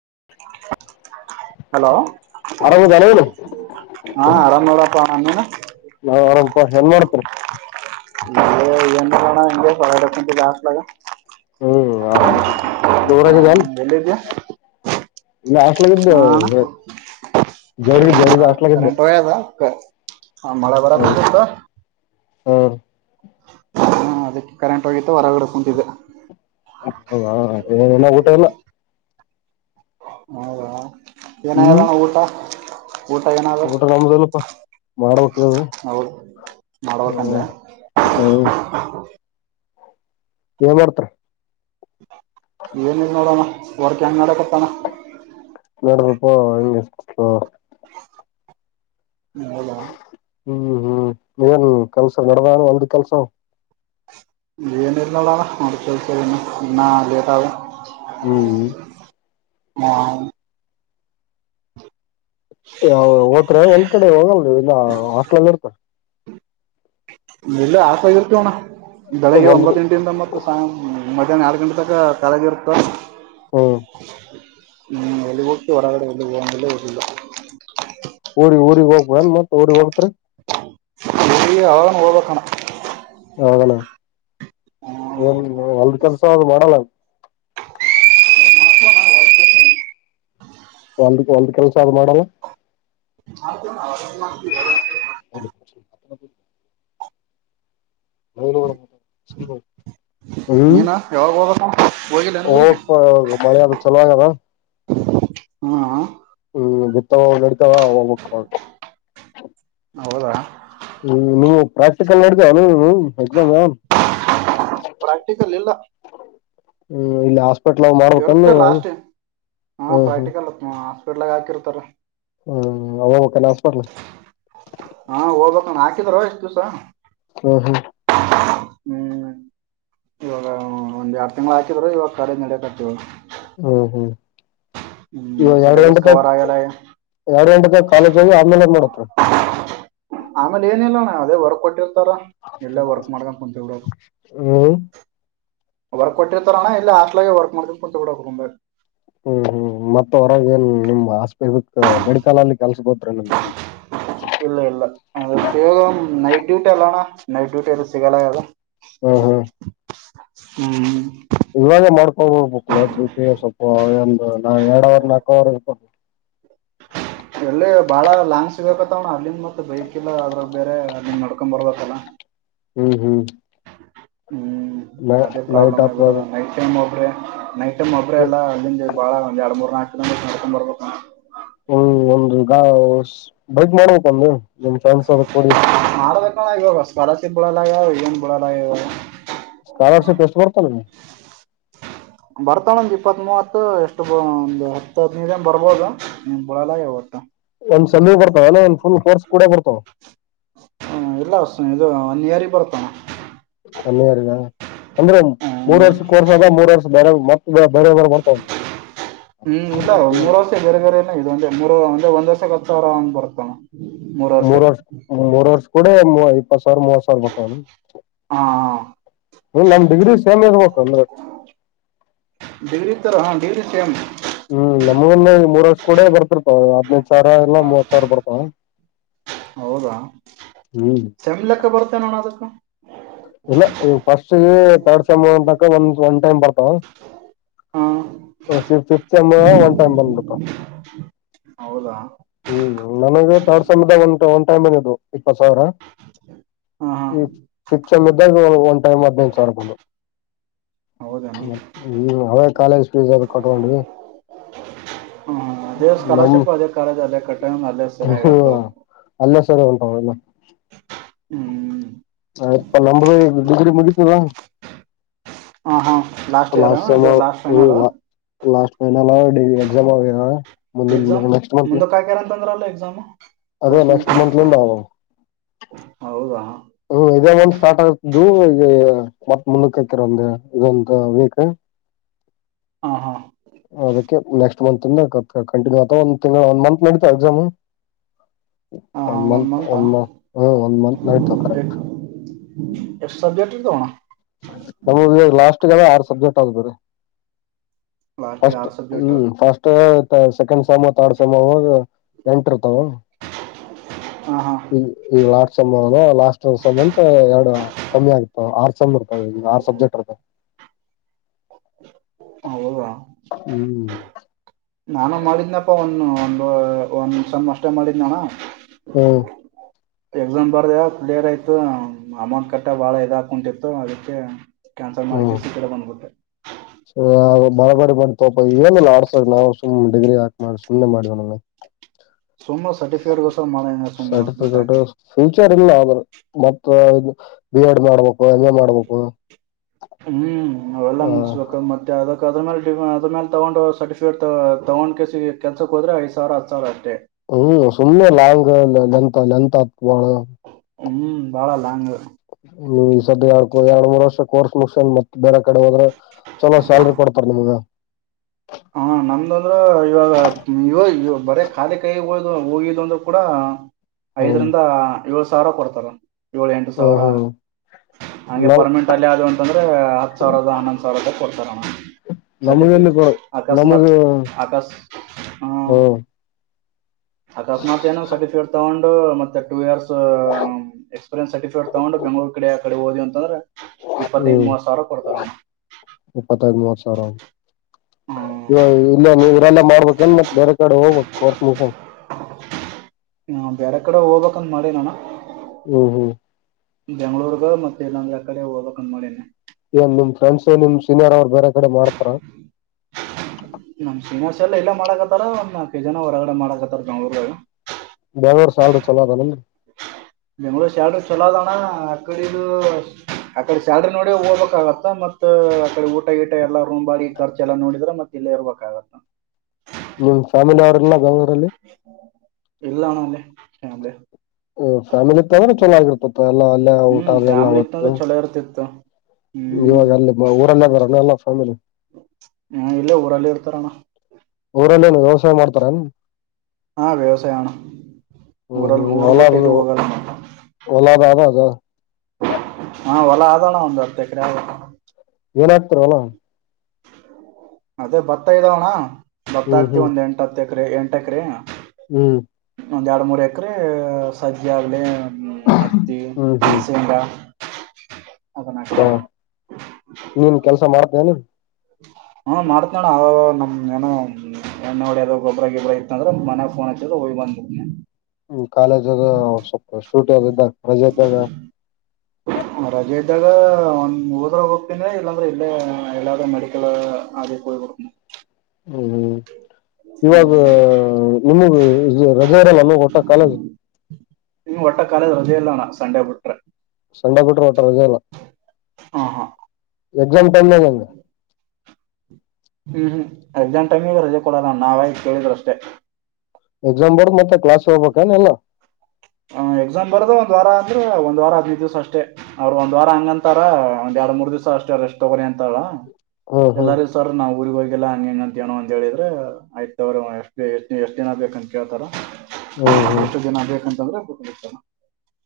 [inaudible] Hello ಆರಾಮದಾನ ಏನು ಹಾ ಆರಾಮ ನೋಡಪ್ಪಾ ನೀವ್ ನಾ ಆರಾಮಪ ಹೆನ್ ಮಾಡೋಡ್ತ [unintelligible] ಹ್ಮ ಉರಾಗಾಯಿದೆನ ಎಲ್ಲಿದ್ಯಾ ಇಲ್ಲ ಹಾಸ್ಲಾಗಿದ್ದೆ ಹಾ ಅಣ್ಣ ಜೋಗೆ ಜೋರಿಗೆ ಹೌದಾ ಹಾಸ್ಲಾಗಿದ್ದೆ ಹಾ ಮಳೆ ಬರದ್ ಗೊತ್ತು ಹ್ಮ ನ ಅದಕ್ಕೆ ಕರೆಂಟ್ ಹೋಗಿದ್ದು ಹೊರಗಡೆ ಕುಂತಿದ್ದೆ ಹ ಹ ಹ ಏನ ಊಟ ಇಲ್ಲ ಹೌದಾ ಏನಗ್ಯಾದ ಹ್ಮ್ ದಣ ಊಟ ಊಟ ಏನಾದ ಮಾಡಬ್ ಹೌದು ಮಾಡ್ಬೇಕಂದೆ ಏ ಮಾಡ್ತ್ರಿ ಏನಿಲ್ ಇನೊಡಣ ವರ್ಕ್ ಎಂಗನಕಣ್ಣ ನಡ ಪ್ಪಾ ಹಂಗೆ ಹ ಹೌದ ಹ್ಮ್ ಹ್ಮ್ ಏನ್ ಕೆಲ್ಸ ನಡದಾನ ಒಂದು ಕೆಲಸ ಏನಿಲ್ ನೋಡಣ ಹೊಲ್ದ ಕೆಲಸ ಇನ್ನಾ ಲೇಟ್ ಆದ ಹ್ಮ್ ಹಾ ಅ ಒತ್ರೆ ಹೊಲ್ದಕಡೆ ಒಂದ್ ಕಡೆ ಹೋಗಲ್ ಇಲ್ಲ ಹಾಸ್ಟ್ಲಲ್ ಇರ್ತ ನೀಲ್ಲೆ ಆ ಹಾಸ್ಟಾದಾಗ ಇರ್ತಿವಿ ಅಣ ಬೆಳಗ್ಗೆ ಹೊಲ್ದು ಒಂಬತ್ತೆಂಟಿಂದ ಮತ್ತು ಸಾಯಂ ಮಧ್ಯಾಹ್ನ ಎರಡು ಗಂಟೆ ತನಕ ತಳಗ ಇರ್ತ ನ್ ಹ್ಮ್ [inaudible] ಹ್ಮ್ ಎಳಿಗಟ್ಟಿ ಹೊರಗಡೆ ಎಲ್ಲು ಹೋಗಗಿಲ್ಲ ಹೇನು ಇಲ್ಲ ಊರಿ ಊರಿ ಹೋಗ್ಬಂದ ಮತ್ತತ್ ಊ ಹೋಗತಿರಿ ಅವನ್ ಹೋಗ್ಬೇಕಣ ಹೌದಣ ಏನ್ ಒಲ್ದ ಕೆಲ್ಸ ಅ ಮಾಡಲ್ಲ ಒಲ್ದ ಒಲ್ದ ಕೆಲ್ಸ ಅದು ಮಾಡಲ್ಲ ಅ [inaudible] ನ ಸ ಏನಾ ಯಾವಾಗ್ ಹೊ ಬ ಹೋಗಪ್ಪಾ ಮಳೆ ಆದ ಚಲೋಗ್ಯಾದ ಹ್ಮ ಹ್ಮ್ ಬಿತ್ತವ್ ನಡಿತವಾ ಹೋಗ್ಬಕ್ ಹೌದಾ ನೀವು ಪ್ರಾಕ್ಟಿಕಲ್ [unintelligible] ಎಕ್ಸಾಮ್. ಪ್ರಾಕ್ಟಿಕಲ್ ಹ್ಮ್ ಇಲ್ಲ [unintelligible] ಇರುತ್ತ ಲಾಸ್ಟ್ ಹಾ ಹ್ಮ್ ಹ್ಮ್ ಪ್ರಾಕ್ಟಿಕಲ್ ಹಾ. ಗುಡ್ಲಾಗ್ ಹಾಕಿರ್ತಾರ. ಹ್ಮ್ ಹೋಗಬೇಕನ್ ಹಾಸ್ಪೆಟ್ಲ. ಹಾ ಹೋಗ್ಬೇಕ ಅಣ್ಣಾ ಹಾಕಿದ್ರ ಇಷ್ಟ್ ದಿವ್ಸ ಹ್ಮ ಹಾ. ಹ್ಮ್ ಇವಾಗ ಒಂದ್ ಯಾಡ್ ತಿಂಗ್ಳ್ ಹಾಕಿದ್ರ ಇವಾಗ ಕಾಲೇಜ್ ನಡ್ಯಾಕತ್ತೀವಿ. ಇ ಹ್ಮ್ ಎರಡ ಸಿಲೆಬಸ್ ಗಂಟೆಕೆ ಕವರ್ ಆಗಲ್ಲ ಎರಡು ಗಂಟೆಕೆ ಕಾಲೇಜ್ ಹೋಗಿ ಆಮೇಲೆ [unintelligible] ಹ ಆಮೇಲೆ ಏನಿಲ್ಲೋ ಅಣ್ಣಾ. ಹ ಅದೇ ವರ್ಕೌ [unintelligible] ಎಲ್ಲ ವರ್ಕ್ ಮಾಡಕ ಕುಂತಡವೇಕ್ ಹ್ಮ್ ವರ್ಕ್ ಕೊಟ್ಟಿರ್ತಾರ ಅಣ್ಣಾ ಇಲ್ಲ. [unintelligible] ವರ್ಕ್ ಮಾಡ್ಕೋತ ಕುಂತ್ [unintelligible] ಹ್ಮ್ ಹ್ಮ್ ಮತ್ತ ಹೊರಗೇನ್ ನಿಮ್ [unintelligible] ನಿಮ್ದ ಇಲ್ಲ ಇಲ್ಲ ಅಗ ನೈಟ್ ಡ್ಯೂಟಿ ಅದ ಅಣ್ಣಾ ನೈಟ್ ಡ್ಯೂಟಿ ಎಲ್ಲಿ ಸಿಗಲ್ಯಾಗ್ಯವ್ರಿ. ಹ್ಮ್ ಹ್ಮು ಇವಾಗ ಮಾಡ್ಕೋಬೇಕು [unintelligible] ಸ್ವಲ್ಪ ಒಂದು, ಎರಡ್ ಅವರ್, ನಾಕು ಅವರ್ ಇರ್ ಎಲ್ಲಿ ಬಾಳ ಲಾಂಗ್ ಸಿಗಕತ್ತವ ಅಣ್ಣಾ ಅಲ್ಲಿಂದ ಮತ್ತೆ ಬೈಕಿಲ್ಲ ಆದ್ರ ಬೇರೆ ನಿಮ್ ನಡ್ಕೊ ಬರ್ಬೇಕಲ್ಲ. ಹ್ಮ್ ಹ್ಮ್. ಹ್ಮ್ ಅದೇ ನೈಟ್ ಪ್ರಾಬ್ಲಮ್ ಆಗಿ ಆತ್ ಬಿಟ್ಟದ ನೈಟ್ ಟೈಮ್ [unintelligible] ನೈಟ್ ಐಟಮ್ ಒಬ್ರೇ ಅಲ್ಲ ಹ್ಮ್ ಬಾಳ ಒಂದ, ಎರಡು, ಮೂರ್, ನಾಕ [unintelligible] ಹ್ಮ್ ಒಂದ್ ಒಂದು ಗಾಸ್ ಬೈಕ್ ಮ್ಯಾಲೆ [unintelligible] ನಿಮ್ [unintelligible] ಮಾಡ್ಬೇಕಣ್ಣ [unintelligible] ಹೋದ ವರ್ಷಕ್ ಎಸ್ಟ್ ಬರುತ್ತ ನಿಂಗ್. ಬರ್ತಾಳಂದ ಇಪ್ಪತ್ತ್, ಮೂವತ್ತು ಎಷ್ಟು ಒಂದು, ಹತ್ತು, ಹದ್ನದನ್ ಬರ್ಬೋದು ನೀ ಬಳಲ್ಲ [unintelligible] ಒಂದ್ ಸಲ ಬರ್ತಾವ ಅಲ್ಲ ಒಂದ್ ಫುಲ್ ಕೋರ್ಸ್ ಕೂಡ ಬರ್ತಾವ. ಹ್ಮ್ ಇಲ್ಲ ಸ- ಇದು ಒನ್ ಇಯರಗೆ ಬರ್ತಾವ ಅಣ್ಣಾ. ಒನ್ ಇಯರ್ಗ ಅಂದ್ರೆ ಹ್ಮ್ ಮೂರ್ ವರ್ಷ ಕೋರ್ಸ್ ಆದ ಮೂರ್ ವರ್ಷ ಬೇರೆ ಮತ್ತ ಬೇರೆ ಬೇರೆ ಮಾಡ್ತಾವ. ಹ್ಮ್ ಇಲ್ಲ ಮೂರ ವರ್ಷ ಬೇರೆ ಬೇರೆನ ಇದು ಅಂದೆ ಮೂರುಂದೆ ಒಂದ ವರ್ಷ. ಬರ್ತಾರ್ ಅಂದ್ ಬರ್ತಾನ. ಮೂರ್ ವರ್ಷ, ಮೂರ್ ವರ್ಷ ಕುಡೆ ಪರ್ ಮೂವತ್ ಸಾವರ ಬರ್ತಾವನ ಹಾ ಹಾ ನನ್ ಡಿಗ್ರಿ ಸೇಮ್ ಇರಬೇಕ ಅಂದ್ರೆ. [unintelligible] ಹ್ಮ್ ನಮಗಂದ ಮೂರ್ ವರ್ಷ ಕೂಡ ಬರ್ತಿರ್ತಾವ ಹದ್ನೈದ್ ಸಾವಿರ ಇಲ್ಲ ಮೂವತ್ ಸಾವಿರ ಬರ್ತಾವ್ ಹೌದಾ ಸೆಮ್ಲೆಕ್ಕ ಬರತ್ತ ಏನೋ ಅಣ್ಣ ಅದಕ್ಕ ಇಲ್ಲ ಈ ಫಸ್ಟ್ ತರ್ಡ್ ಸೆಮ ಅಂತಕ ಒಂದ ಒ ಒಂದು ಟೈಮ್ ಬರ್ತಾವ್. ಹಾ ಫಾ ಫಿಫ್ತ್ ಸೆಮ್ ನಾಗು ಒನ್ ಟೈಮ್ ಬಂದ್ಬಿಡ್ತಾವ್ ಹೌದಾ ಹ್ಮ್ ನನಗೆ ತಡ್ ಸಮಯದ ಒಂದ ಒಂದು ಟೈಮ್ ಬಂದು ಇಪ್ಪತ್ ಸಾವಿರ ಹಾ ಹಾ ಈ ಫಿಕ್ಮ್ ಇದ್ದಾಗ ಒಂದ್ ಟೈಮ್ ಹದ್ಿನೈದು ಸಾವಿರ ಬಂದು ಹೌದೇನು ಅವೇ ಕಾಲೇಜ್ ಫೀಸ್ ಅ ಕಟ್ಕೊಂಡ್ವಿ ನ ಅಾದ ಕಟ್ಟ ಅಲ್ಲಸರಾಗತ ಸ ಹ್ಮ್ ಆಯ್ತಪ್ಪ ನಂದು ಡಿಗ್ರಿ ಮುಗಿತು ಹಾ ಹ ಹಾ ಲಾಸ್ಟ್ ಇಯರ್ ಲಾಸ್ ಫೈನಲ್ ಹು ನಏನ ಅಲ್ಲ ಡ ಎಕ್ಸಾಮ್ ಆ ಮುಂದ ನೆಕ್ಸ್ಟ್ ಮಂತ್ ಂದ್ರಲ್ಲ ಎಕ್ಾಮ್ ಅದೇ ನೆಕ್ಸ್ಟ್ ಮತ್ಲಿಂದ ಆ ಹೌದಾ ಹಾ ಹ್ಮ ಇದ ಒಂದ್ ಸ್ಟಾರ್ಟ್ ಆಗ್ತು ಈ ಮತ್ತತ್ ಮುಂದಕ್ಕೆತರ ಒಂದ ಇದೊಂದು ವೀಕ್ ಹಾ ಹಾ ಅದಕ್ಕೆ ನೆಕ್ಸ್ಟ್ ಮಂತ್ಂದ ಕಂಟಿನ್ಯೂ ಅ ಒ ಒಂದ್ ಮಂತ್ ನಡತಾ ಎಕ್ಸಾಮ್ ಹಾ ಹಾ ಒಂ ಒನ್ ಮಂತ್ ಮಂತಾ ಒಂ ಮ ಹ ಒಂ ಮಂತ್ ನಡ್ ಅಕ್ ಹಾ. [unintelligible] ವಣ್ಣ. ನಮೂಗಿವಾಗ್ ಲಾಸ್ಟ್ ಟಿಗೆಲ್ಲ ಆರ್ ಸಬ್ಜೆಕ್ಟ್ ಆಗ್ಬುರಿ. ಲಾಸ್ಟಿಗೆ ಫಸ್ಟ್ ಆರು ಸಬ್ಜೆಕ್ಟ್ ಹ್ಮ್ ಫಸ್ಟ್ ತ ಸೆಕೆಂಡ್ ಸೇಮ್ ತಾರ್ ಸಲುವಾಗ. ಎಂಟ್ ಇರ್ತಾವ ಹಾ ಹಾ ಈ ಈ ಲಾಸ್ಟ್ ಸೇಮ್ ಒಳಗ ಲಾಸ್ಟ್ ಸೇಮಂತ ಎರಡು. ಕಮ್ಮಿ ಆಗ್ತವ ಆರ್ ಸೇಮ್ ಹೊಯ್ ಆರ್ ಸಬ್ಜೆಕ್ಟ್ ಇರ್ತವ್. ಹೌದಾ ಹ್ಮ್ ನಾನು ಮಾಡಿದ್ನಪ್ಪ ಒನ್ನು ಒಂದು ಒಂದ್ ಸೇಮ್ ಅಷ್ಟೆ ಮಾಡಿದ್ನಣ. ಓ ಎಕ್ಸಾಮ್ ಬರ್ದ ಕ್ಲಿಯರ್ ಆಯ್ತು ಅಮೌಂಟ್ ಕಟ್ಟ ಬಾಳ ಇದಾ ಕುಂತಿತ್ತು ಅದಕ್ಕೆ. ಕ್ಯಾನ್ಸಲ್ ಮಾಡ್ಕೇಸಿ ಈಕಡೆ ಬಂದ್ಬಿಟ್ಟೆ. [unintelligible] ಅವ ಬಾಲ್ ಬಾರಿ ಬಂತೋ ಏನಲ್ಲ ಆಡ್ಸದ ನಾವು ಸುಮ್ಮ್ ಡಿಗ್ರಿ ಹಾಕ್ ಮಾಡಿ ಸುಮ್ನೆ ಮಾಡಿವ್ ಅಂದಾಂಗ್ ಸುಮ ಸರ್ಟಿಫಿಕೇಟ್ಗೋಸ್ಕರ ಮಾಡಿದಂಗ್ ಆಯ್ತ್ ಸುಮು ದುಡ್ ಹಾಕಿ. ಲ್ಲ ಆದ್ರೆ ಮತ್ತ ಇ ಬಿ ಎಡ್ ಮಾಡ್ಬೇಕು ಎಂ ಎ ಮಾಡ್ಬೇಕು. ಹ್ಮ್ ಅವೆಲ್ಲಾ ಹ ಮುಗಸ್ಬೇಕ ಮತ್ತ ಯಾವ್ದೋ ಅದ್ರ ಮ್ಯಾಲ ಅದರ್ ಮ್ಯಾಲ ತಗೊಂಡ್ ಸರ್ಟಫಿಕೇಟ್ ತೊಗೊಂಡ್ಕೆಸಿ ಕೆಲ್ಸಕ್ ಹೋದ್ರ ಐದ ಸಾವಿರ ಹತ್ತ ಸಾವಿರ ಅಷ್ಟೇ ಹ್ಮ್ ಸುಮ್ಮ್ನೆ ಲಾಂಗ ಲೆಂತ್ ಲೆಂಥ್ ಆತದ ಭಾಳ ಹ್ಮ್ ಬಾಳ ಲಾಂಗ್ ನೀವ್ ಈ ಸದ ಯಾಡ್ ಎರಡ್ ಮೂರ್ ವರ್ಷ ಕೋರ್ಸ್ ಮುಗಸನ ಮತ್ ಬೇರೆ ಕಡೆ ಹೋದ್ರ ಚಲೋ ಸ್ಯಾಲ್ರಿ ಕೊಡ್ತಾರ ನಿಮ್ಗ ಹ ನಮ್ದ ಅಂದ್ರ ಇವಾಗ ಇವ ಬರೇ ಖಾಲಿ ಕೈ ಗೋಳಿಗ ಹೋಗಿದುವ ಅಂದ್ರ ಕೂಡ. ಹ್ಮ್ ಐದರಿಂದ ಏಳ ಸಾವಿರ ಕೊಡ್ತಾರ. ಏಳ ಎಂಟು ಹ್ಮ್ ಸಾವಿರ ಹ್ಮ್ ಹಂಗೆ ನಮ್ ಪರ್ಮನೆಂಟ್ ಅಲ್ಲೇ ಆದ್ವಿ ಅಂತಂದ್ರ ಹತ್ ಸಾವಿರದ ಹನ್ನೊಂದ್ ಸಾವಿರ ಕೊಡ್ತಾರಣ ನಮಗೆಲ್ಲಿ ಸರ್ಟಿಫಿಕೇಟ್. ಕೊಡ ನಮಗ ಆಕಸ್ಮಾತ್ ಆಕಾಸ್ ಹ್ಮ್ ಅಕಸ್ಮಾತ್ ಏನೋ ಸರ್ಟಿಫಿಕಟ್ ತೊಂಡ್ ಮತ್ತೆ ಟು ಇಯರ್ಸ್ ಎಕ್ಸ್ಪೀರಿಯನ್ಸ್ ಸರ್ಟಿಫಿಕಟ್ ತಗೊಂಡು ಬೆಂಗಳೂರ್ ಕಡೆ ಆ ಕಡೆ ಹೋದ್ವಿ ಅಂತಂದ್ರ ಇಪ್ಪತ್ತೈದ ಹ್ಮ್ ಮೂವತ್ ಸಾವಿರ ಕೊಡ್ತಾರ ಅಣ್ಣ ಸರೋ ಇವಾಗ್ ಇಲ್ಲ ನೀ ಲ್ಲ ಮಾಡ್ಬೇಕ ಎನ ಮತ್ತ್ ಬೇರೆ ಕಡೆ ಹೋಗಬೇಕ ಕೋರ್ಸ್ ಮುಗಸ್ಕೊಂಡ್ ಹ ಬೇರೆ ಕಡೆ ಹೋಗ್ಬೇಕ ಅಂತ್ ಮಾಡಿನಿ ಅಣ್ಣಾ ಹ್ಮ್ ಹ್ಮ್ ಬೆಂಗ್ಳೂರ್ಗ ಮತ್ತ ಇಲ್ಲಾಂದ್ರ ಆ ಕಡೆ ಹೋಗಬೇಕ್ ಅಂತ್ ಮಾಡಿನಿ ಏನ್ ನಿಮ್ ಫ್ರೆಂಡ್ಸ್ ನಿಮ್ ಸೀನಿಯರ್ ಅವರು ಬೇರೆ ಕಡೆ ಮಾಡ್ತಾರ? ನಮ್ ಸೀನಿಯರ್ಸ್ ಎಲ್ಲ ಇಲ್ಲೆ ಮಾಡಕತ್ತಾರ. ಒಂದ ನಾಕೈದ ಜನ ಹೊರಗಡೆ ಮಾಡಕತ್ತಾರ ಬೆಂಗ್ಳೂರದಾಗ್ ಬೇರ್ರ್ ಸ್ಯಾಲ್ರಿ ಚೊಲೋದಲ ಬೆಂಗಗಳೂರು ಸ್ಯಾಲ್ರಿ ಚಲೋ ಅದ ಅಣ್ಣಾ ಅಕಡೆದು ಆಕಡೆ ಶ್ಯಾಲ್ರಿ ನೋಡಿ ಓಗಬೇಕಾಗತ್ತ ಮತ್ತ ಅಕಡೆ ಊಟ ಗಿಟ ಎಲ್ಲಾ ರೂಮ್ ಬಾಡ್ಗಿ ಖರ್ಚ ಎಲ್ಲಾ ನೋಡಿದ್ರ ಮತ್ತ ಇಲ್ಲೇ ಇರ್ಬೇಕಾಗತ್ತ. ನಿಮ್ ಫ್ಯಾಮಿಲಿ ಅವ್ರಲ್ಲ ಬೆಂಗಳೂರಲ್ಲಿ? ಇಲ್ಲ ಅಣ್ಣ [unintelligible] ಹ್ಮ್ ಫ್ಯಾಮಿಲಿ ಚೊಲೋ ಆಗಿರ್ತಿತ್ತ ಎಲ್ಲ ಅ ಎಲ್ಲ ಊಟಾ ಅದೆಲ್ಲ ಅವತ್ತು ತ್ತ ಇವಾಗ ಅಲ್ಲಿ ಊರಲ್ಲೇ ಬರಾನಲ್ಲ ಫ್ಯಾಮಿಲಿ ನ್ ಇಲ್ಲ ಊರಲ್ಲಿ ಇರ್ತಾರಣ ಮಾಡ್ತಾರಾ ಹಾ ವ್ಯವಸಾಯ ಹ್ಮ್ ಅಣ್ಣ ಹ್ಮ್ ಊರು ಬಿಟ್ಟು ಎಲ್ಲೂ ಹೊಲದು ಹೋಗಲ್ಲ ಇದೆ ಹೊಲದ ಅದ ಅದ ಅಣ್ಣಾ ಒಂದ್ ಹತ್ತ ಎಕರೆ ಏನ್ ಹಾಕ್ತಿರಿ ಹೊಲದಾಗ ಅದೇ ಭತ್ತ ಇದೆ ಅಣ್ಣ ಹ್ಮ್ ಗೊತ್ತಾಗುತ್ತೆ ಹ್ಮ್ ಒಂದು ಎಂಟು ಹತ್ತ ಎಂಟ ಎಕ್ಕರೆ ಹೂ ಒಂದೆರಡು ಮೂರು ಎಕ್ಕರೆ ಸಜ್ಜಿಯಾಗಲಿ ಒಮ್ಮೆ ಹತ್ತಿ ಶೇಂಗಾ ಅದನ್ನ ಹಾ ಹಾಕ್ತಿವಿ ನೀನ್ ಕೆಲಸ ಮಾಡ್ತಿ, ಏನು ಹಾ ಮಾಡ್ತೀನಿ ಅಣ್ಣಾ ಅವಾಗವಾಗ ಇಲ್ಲನ್ನು ಎಲ್ಲಾದರೂ ಗೊಬ್ಬರ ಇದ್ದರೆ ಮನೆಗೆ ಫೋನ್ ಹಚ್ಚಿ ಬಂದ್ಬಿಡ್ತೀನಿ ಹ್ಮ್ ಕಾಲೇಜಲ್ಲಿ ಸ್ವಲ್ಪ ಸೂಟಿಯಲ್ಲಿದ್ದಾಗ ರಜೆ ಇದ್ದಾಗ ಒಮ್ಮೆ ಹೋದರೆ ಹೋಗ್ತಾನೇ ಇಲ್ಲ ಅಂದ್ರೆ ಇಲ್ಲೇ ಎಲ್ಲಾದ್ರೂ ಆಗ್ಲೇ ಹೇಳಿ ಬರ್ತೀನಿ ಹ್ಮ್್ಮ್ ಇವಾಗ ಹ್ಮ್ ನಿಮಗ ಇ ಹೋಗೆ ಇಲ್ಲ ಏನು ಒಟ್ಟ ಕಾಲೇಜ್ ನಿಮಗೆ ವಟ ಕಾಲೇಜ ರಜೆ ಇಲ್ಲ ಅಣ್ಣ ಸಂಡೆ ಬಿಟ್ಟರು ಸಂಡೆ ಬಿಟ್ರು ವಟ ರಜೆ ಇಲ್ಲ ಹಾ ಹಾ ಎಕ್ಸಾಮ್ ಟೈಮ್ ನ ಹೇಗೆ ಹೂ ಹು ಅಣ್ಣಾ ಎಕ್ಸಾಮ್ ಟೈಮಲ್ಲೂ ರಜೆ ಕೊಡಲ್ಲ ನಾವಾಗಿ ಕೇಳಿದ್ರೆ ಅಷ್ಟೇ ಎಕ್ಸಾಮ್ ಬರೋದು ಮತ್ತು ಕ್ಲಾಸಿಗ್ ಹೋಗ್ಬೇಕ್ ಏನು ಎಕ್ಸಾಮ್ ಬರೆದು ಒಂದು ವಾರ ಅಂದ್ರು ಒಂದು ವಾರ ಹದಿನೈದು ದಿವಸ ಅಷ್ಟೇ ಅವರು ಒಂದು ವಾರ ಹಂಗನ್ತಾರ ಒಂದೆರಡು ಮೂರು ದಿವಸ ಅಷ್ಟೇ ರೆಸ್ಟ್ ತಗೋ ಅಂತಾರ ಹ್ಮ್ ಹ್ಮ್ ಎಲ್ಲರೂ ಸರ್ ನಾವು ಊರಿಗೆ ಹೋಗುತ್ತೇವೆ ಎಲ್ಲಾ ಹಂಗ ಹೆಂಗ ಅಂತ ಏನೋ ಅಂತ ಹೇಳಿದ್ರೆ ಆಯ್ತ ಅವ್ರ ಎಷ್ಟು ಎಷ್ಟ ಎಷ್ಟ್ ದಿನ ಬೇಕ ಅಂತ ಕೇಳ್ತಾರ ಹ್ಮ್ ಎಷ್ಟು ಜನ ಬೇಕಂತ ದಗದ ಬಿಟ್ಟು ಬಿಟ್ಟ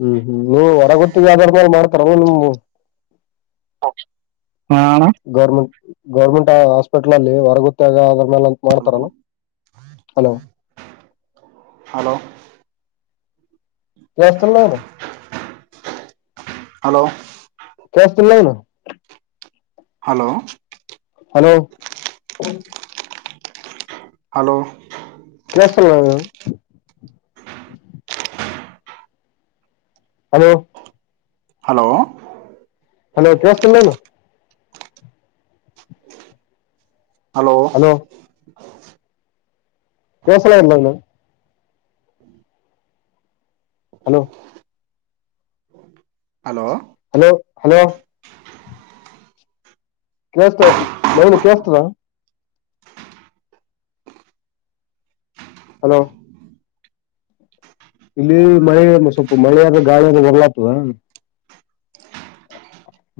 ಹು ಹೂ ನೀ ಹೊರಗಿರತ್ತಿರಿ ಯಾವದಾರೂ ಕಮಲ ಹೂ ಅಕ್ಷ ಗೌರ್ಮೆಂಟ್ ಗೌರ್ಮೆಂಟ್ ಹಾಸ್ಪಿಟಲ್ ಅಲ್ಲಿ ಹೊರಗ್ ಹೋಗೋದು ಬಾಳ್ ಹೆಲ್ಪ್ ಹಲೋ ಮಾಡ್ತಾರೆ ಏನು ಹಲೋ ಹಲೋ ವೆಸ್ಟಾಲ್ಲಾ ಅದು. ಹಲೋ. ಕೆಸ್ತಿಲ್ಲ ಏನು. ಹಲೋ. ಹಲೋ ಹಲೋ ಕೆಳತಿಲ್ವ ಹಲೋ ಹಲೋ ಹಲೋ ಕೇಳಿಸ್ತಿಲ್ಲ ಏನು ಹಲೋ ಕೆಸಲ ಇಲ್ಲ್ಣ [inaudible] ಹಲೋ ಹಲೋ ಹಲೋ ಹಲೋ ಕೇಸ್ತ ನನ್ ಕೇಳ್ಸ್ತರಾ [unintelligible] ಹಲೋ ಇಲ್ಲಿ ಮಳೆ ಸ್ವಲ್ಪ ಮಳೆಯ ಆದ್ರೆ ಗಾಳಿಯಾದ್ರೆ ಹೊರ್ಲಾಗ್ತದ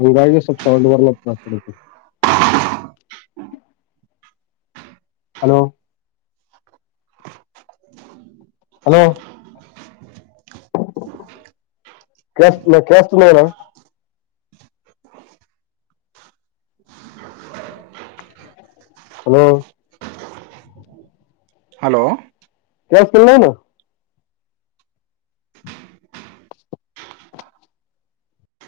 ಹಂಗಾಗಿ ಸ್ವಲ್ಪ ಸೌಂಡ್ ಬರ್ಲತ ದ ಹಲೋ ಹಲೋ ಕಸ್ ಕ್ಯಾಷ್ಟತ ನರ [inaudible] ಹಲೋ ಹಲೋ ಕೆಲಸ್ಥಿಲ್ಲೇನ್